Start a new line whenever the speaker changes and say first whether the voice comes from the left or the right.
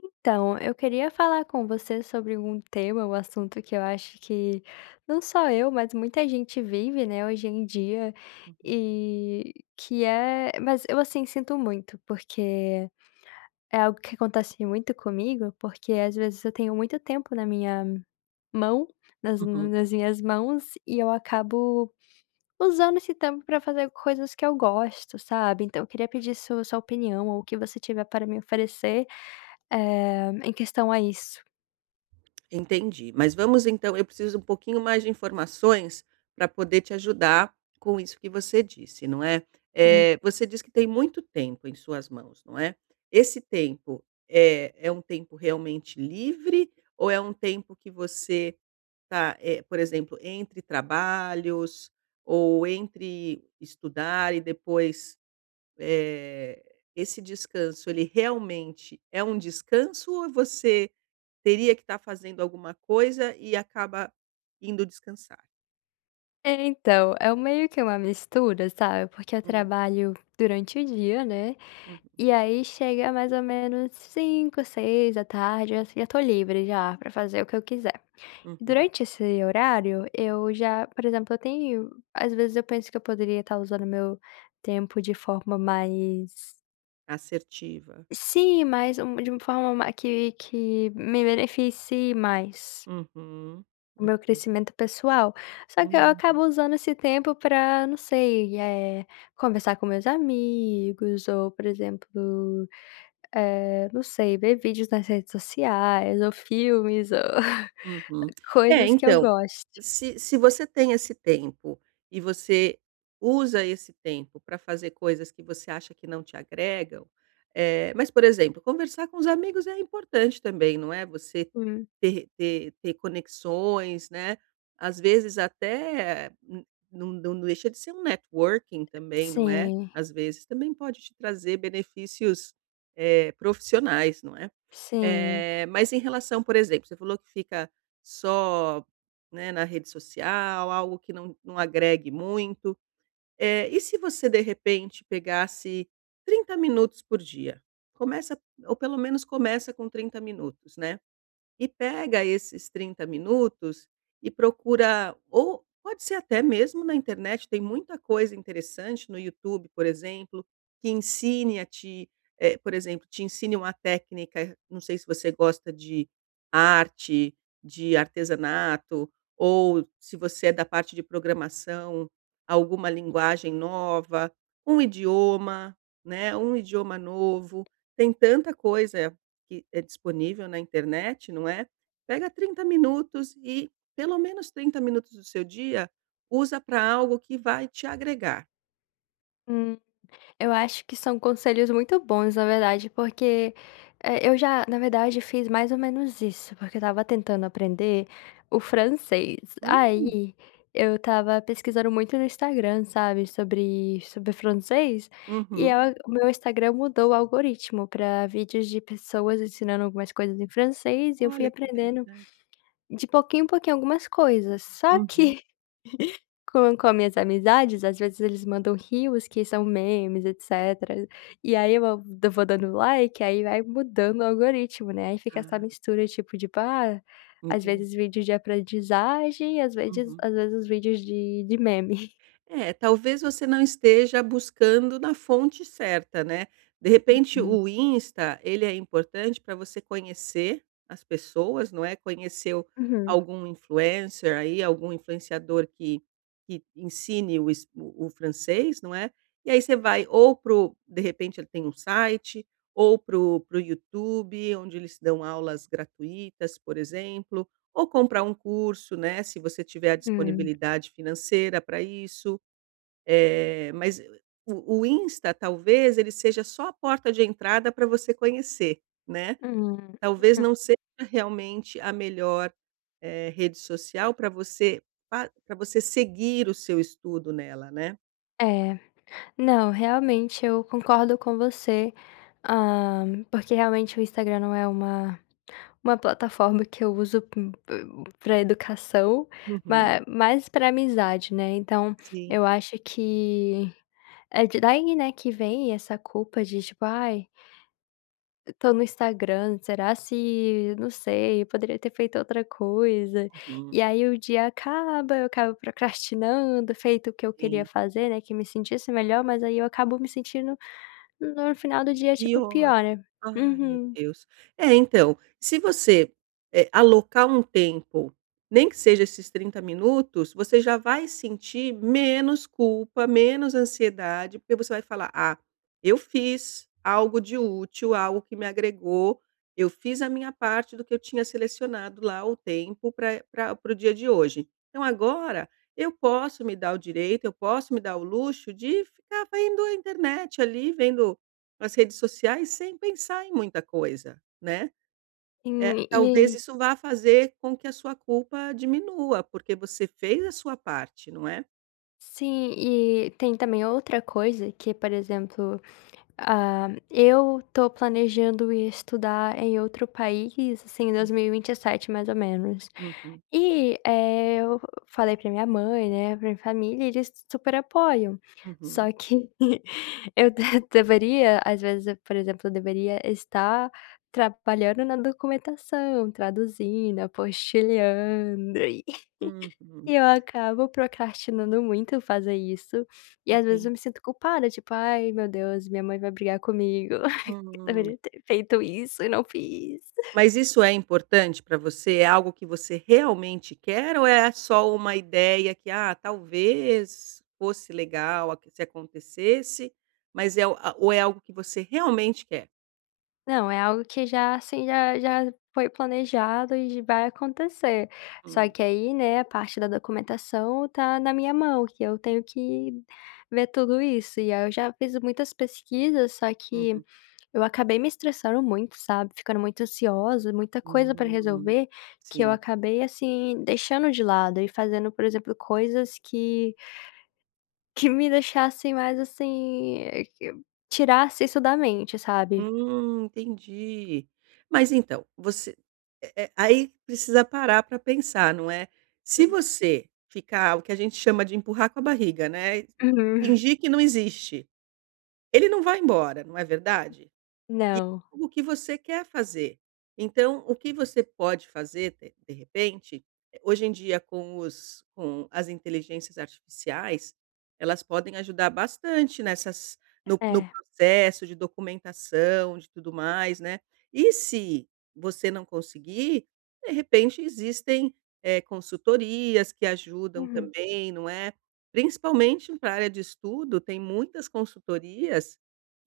left: Então, eu queria falar com você sobre um tema, um assunto que eu acho que não só eu, mas muita gente vive, né, hoje em dia,
right: Uhum,
left: e que é mas eu, assim, sinto muito, porque é algo que acontece muito comigo, porque às vezes eu tenho muito tempo na minha mão, nas
right: uhum,
left: nas minhas mãos, e eu acabo usando esse tempo para fazer coisas que eu gosto, sabe. Então eu queria pedir sua opinião ou o que você tiver para me oferecer, em questão a isso.
right: entendi. Mas vamos então eu preciso um pouquinho mais de informações para poder te ajudar com isso que você disse, não é?
left: Hum.
right: Você diz que tem muito tempo em suas mãos, não é? Esse tempo é um tempo realmente livre ou é um tempo que você tá, por exemplo, entre trabalhos ou entre estudar e depois, eh, esse descanso ele realmente é um descanso ou você teria que estar fazendo alguma coisa e acaba indo descansar.
left: É, então, é um meio que uma mistura, sabe, porque eu
right: Hum,
left: trabalho durante o dia, né,
right: uhum,
left: e aí chega mais ou menos 5, 6h, assim, eu já tô livre já pra fazer o que eu quiser.
right: uhum.
left: Durante esse horário, eu já por exemplo, eu tenho às vezes eu penso que eu poderia estar usando meu tempo de forma mais
right: Assertiva.
left: sim, mais um de uma forma ma que me beneficie mais.
right: Uhum,
left: O meu
right: uhum,
left: crescimento pessoal. Só que eu
right: hum.
left: acabo usando esse tempo para não sei, é conversar com meus amigos ou, por exemplo, não sei, ver vídeos nas redes sociais ou filmes ou
right: Uhum. É,
left: coisas que eu
right: então,
left: gosto.
right: se você tem esse tempo e você usa esse tempo para fazer coisas que você acha que não te agregam, mas, por exemplo, conversar com os amigos é importante também, não é? Você
left: Hum.
right: ter conexões, né, às vezes até n não não deixa de ser um networking também, não é?
left: Sim,
right: Às vezes também pode te trazer benefícios, profissionais, não é?
left: sim.
right: Mas em relação, por exemplo, você falou que fica só, né, na rede social, algo que não agregue muito. E se você, de repente, pegasse 30 minutos por dia? Começa ou pelo menos começa com 30 minutos, né. E pega esses 30 minutos e procura, ou pode ser até mesmo na internet, tem muita coisa interessante no YouTube, por exemplo, que ensine a te por exemplo, te ensine uma técnica, não sei se você gosta de arte, de artesanato, ou se você é da parte de programação, alguma linguagem nova, um idioma, né, um idioma novo. Tem tanta coisa que é disponível na internet, não é? Pega 30 minutos, e pelo menos 30 minutos do seu dia usa para algo que vai te agregar.
left: Hum. Eu acho que são conselhos muito bons, na verdade, porque, eu já, na verdade, fiz mais ou menos isso, porque eu estava tentando aprender o francês.
right: Hum,
left: Aí, eu estava pesquisando muito no Instagram, sabe, sobre francês, e
right: uhum.
left: a o meu Instagram mudou o algoritmo para vídeos de pessoas ensinando algumas coisas em francês, e eu fui
right: Olha que
left: aprendendo
right: interessante.
left: de pouquinho em pouquinho algumas coisas. Só
right: Uhum.
left: que com minhas amizades, às vezes eles mandam rios que são memes, etcétera. E aí eu vou dando like, aí vai mudando o algoritmo, né, aí fica essa
right: Ah,
left: mistura, tipo de ah às
right: entendi.
left: vezes vídeos de aprendizagem, às vezes
right: Uhum.
left: às vezes vídeos de meme.
right: É, talvez você não esteja buscando na fonte certa, né. De repente
left: Hum.
right: o Insta, ele é importante para você conhecer as pessoas, não é, conhecer o
left: Uhum.
right: algum influencer aí, algum influenciador que ensine o o francês, não é. E aí você vai, ou pro de repente ele tem um site, ou pro YouTube, onde eles dão aulas gratuitas, por exemplo, ou comprar um curso, né, se você tiver a
left: Hum.
right: disponibilidade financeira para isso. Mas o Insta, talvez, ele seja só a porta de entrada para você conhecer, né.
left: Hum.
right: Talvez
left: Uhum.
right: não seja realmente a melhor, rede social para você seguir o seu estudo nela, né.
left: É. Não, realmente eu concordo com você, ah porque realmente o Instagram não é uma plataforma que eu uso para educação,
right: Uhum.
left: ma mais para amizade, né, então
right: Sim.
left: eu acho que é de daí, né, que vem essa culpa de tipo: "Ai, tô no Instagram, será se não sei, eu poderia ter feito outra coisa".
right: Uhum.
left: E aí o dia acaba, eu acabo procrastinando, feito o que eu queria
right: Sim.
left: fazer, né, que me sentisse melhor, mas aí eu acabo me sentindo no final do dia, tipo,
right: Pior.
left: pior, né.
right: Ai, meu
left: Uhum.
right: Deus. É, então, se você, alocar um tempo, nem que seja esses 30 minutos, você já vai sentir menos culpa, menos ansiedade, porque você vai falar: "Ah, eu fiz algo de útil, algo que me agregou, eu fiz a minha parte do que eu tinha selecionado lá o tempo pra para o dia de hoje. Então agora eu posso me dar o direito, eu posso me dar o luxo de ficar vendo a internet ali, vendo nas redes sociais sem pensar em muita coisa, né. É, talvez
left: E
right: isso vá fazer com que a sua culpa diminua, porque você fez a sua parte, não é?"
left: sim, e tem também outra coisa que, por exemplo, ah, eu tô planejando ir estudar em outro país, assim, em 2027, mais ou menos.
right: Uhum,
left: E, eu falei pra minha mãe, né, pra minha família, e eles super apoiam. Só que eu de deveria, às vezes, eu, por exemplo, eu deveria estar trabalhando na documentação, traduzindo, apostilhando
right: uhum, uhum,
left: E eu acabo procrastinando muito fazer isso, e às vezes
right: enten
left: eu me sinto culpada, tipo: "Ai meu Deus, minha mãe vai brigar comigo, eu
right: hum.
left: deveria ter feito isso e não fiz".
right: Mas isso é importante para você? É algo que você realmente quer, ou é só uma ideia que, ah, talvez fosse legal se acontecesse, mas é ou é algo que você realmente quer?
left: Não, é algo que já, assim, já já foi planejado e vai acontecer. Só
right: Hum,
left: que aí, né, a parte da documentação tá na minha mão, que eu tenho que ver tudo isso. E aí eu já fiz muitas pesquisas, só que
right: uhum,
left: eu acabei me estressando muito, sabe, ficando muito ansiosa, muita coisa pra
right: hum.
left: resolver, que eu
right: Sim.
left: acabei, assim, deixando de lado e fazendo, por exemplo, coisas que me deixassem mais, assim, que tirasse isso da mente, sabe.
right: Entendi. Mas então, você aí precisa parar para pensar, não é? Se
left: Hum.
right: você ficar o que a gente chama de empurrar com a barriga, né,
left: Uhum.
right: fingir que não existe, ele não vai embora, não é verdade?
left: Não.
right: O que você quer fazer. Então, o que você pode fazer, de repente, hoje em dia com os com as inteligências artificiais, elas podem ajudar bastante nessas no
left: É.
right: processo de documentação, de tudo mais, né. E se você não conseguir, de repente existem, consultorias que ajudam
left: Uhum.
right: também, não é. Principalmente para a área de estudo, tem muitas consultorias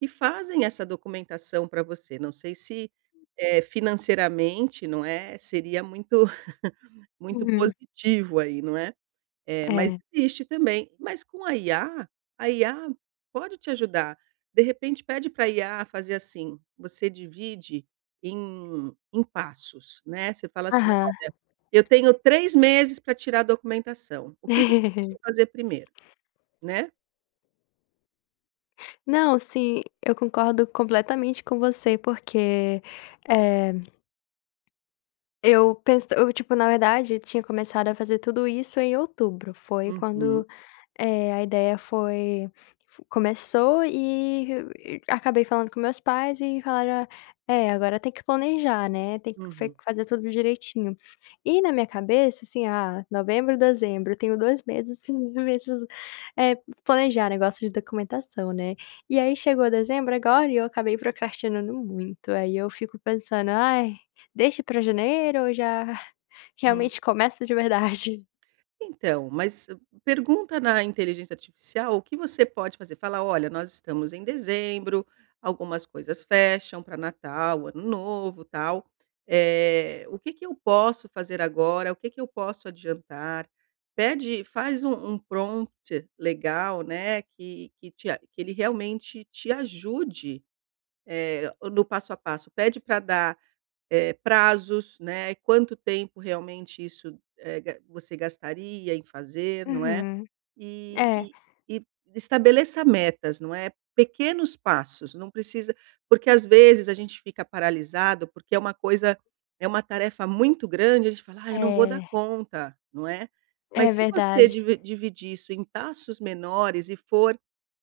right: e fazem essa documentação para você, não sei se, financeiramente, não é, seria muito muito
left: Uhum.
right: positivo aí, não é. Mas
left: É.
right: existe também, mas com a IA, a IA pode te ajudar. De repente pede para pra IA fazer assim, você divide em passos, né, você fala assim: "Ó,
left: Aham.
right: eu tenho 3 meses para tirar a documentação, o que que eu preciso fazer primeiro?", né.
left: Não, sim, eu concordo completamente com você, porque, eh eu penso eu, tipo, na verdade, eu tinha começado a fazer tudo isso em outubro, foi
right: Uhum,
left: quando é, a ideia foi começou e acabei falando com meus pais e falaram: "É, agora tem que planejar, né, tem que fe
right: uhum,
left: fazer tudo direitinho". E na minha cabeça, assim: "Ah, novembro, dezembro, tenho 2 meses meses, eh, planejar negócio de documentação, né". E aí chegou dezembro agora e eu acabei procrastinando muito, aí eu fico pensando: "Ai, deixa pra janeiro ou já
right: hum.
left: realmente começo de verdade?".
right: Então, pergunta na inteligência artificial o que você pode fazer. Fala: "Olha, nós estamos em dezembro, algumas coisas fecham para Natal, Ano Novo, tal. O que que eu posso fazer agora? O que que eu posso adiantar?". Pede, faz um prompt legal, né, que ele realmente te ajude, no passo a passo. Pede para dar prazos, né, quanto tempo realmente isso, eh, ga você gastaria em fazer, não é?
left: Uhum.
right: E
left: É,
right: e e estabeleça metas, não é, pequenos passos, não precisa, porque às vezes a gente fica paralisado, porque é uma coisa é uma tarefa muito grande, a gente fala: "Ah, eu não vou dar
left: é.
right: conta", não é.
left: É
right: Mas se você
left: verdade.
right: dividir isso em passos menores e for,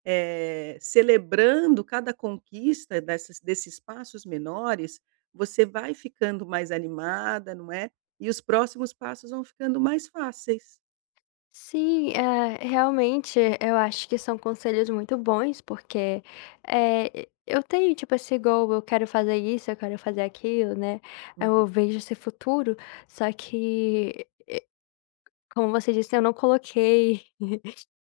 right: celebrando cada conquista dessas desses passos menores, você vai ficando mais animada, não é, e os próximos passos vão ficando mais fáceis.
left: Sim, realmente eu acho que são conselhos muito bons, porque, eu tenho tipo esse goal, eu quero fazer isso, eu quero fazer aquilo, né. Eu
right: Uhum,
left: vejo esse futuro, só que, como você disse, eu não coloquei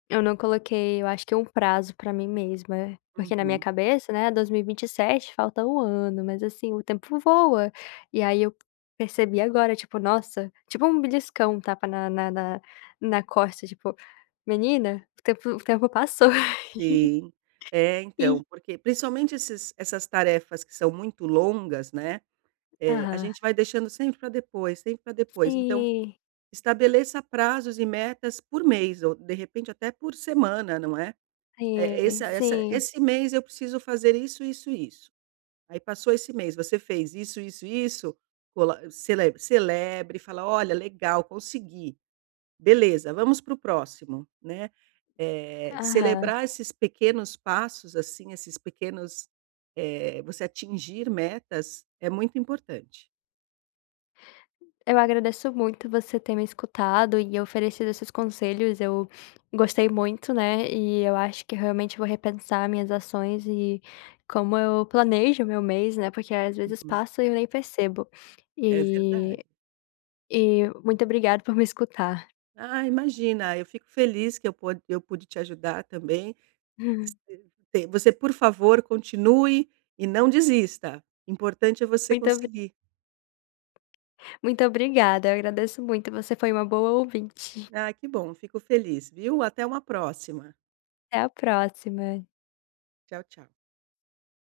left: eu não coloquei, eu acho que um prazo pra mim mesma, porque na minha
right: uhum.
left: cabeça, né, 2027 falta um ano, mas assim, o tempo voa. E aí eu percebi agora, tipo, nossa, tipo um beliscão, um tapa na na costa, tipo: "Menina, o tempo passou".
right: Sim. É, então,
left: E
right: porque principalmente esses essas tarefas que são muito longas, né, a
left: aham.
right: gente vai deixando sempre para depois, sempre para depois. Então,
left: Sim,
right: estabeleça prazos e metas por mês ou, de repente, até por semana, não é?
left: sim, sim.
right: Esse mês eu preciso fazer isso, isso, isso. Aí passou esse mês, você fez isso, isso, isso, cola cele celebre, fala: "Olha, legal, consegui". Beleza, vamos para o próximo, né.
left: Aham.
right: Celebrar esses pequenos passos, assim, esses pequenos, você atingir metas é muito importante.
left: Eu agradeço muito você ter me escutado e oferecido esses conselhos. Eu gostei muito, né? E eu acho que realmente vou repensar minhas ações e como eu planejo meu mês, né? Porque às vezes
right: Uhum.
left: passa e eu nem percebo.
right: É
left: E,
right: verdade.
left: e muito obrigada por me escutar.
right: Ah, imagina, eu fico feliz que eu pude te ajudar também. Es te você, por favor, continue e não desista. Importante é você
left: Muito, obri-
right: conseguir.
left: muito obrigada. Eu agradeço muito. Você foi uma boa ouvinte.
right: Ah, que bom, fico feliz, viu. Até uma próxima.
left: Até a próxima.
right: Tchau, tchau.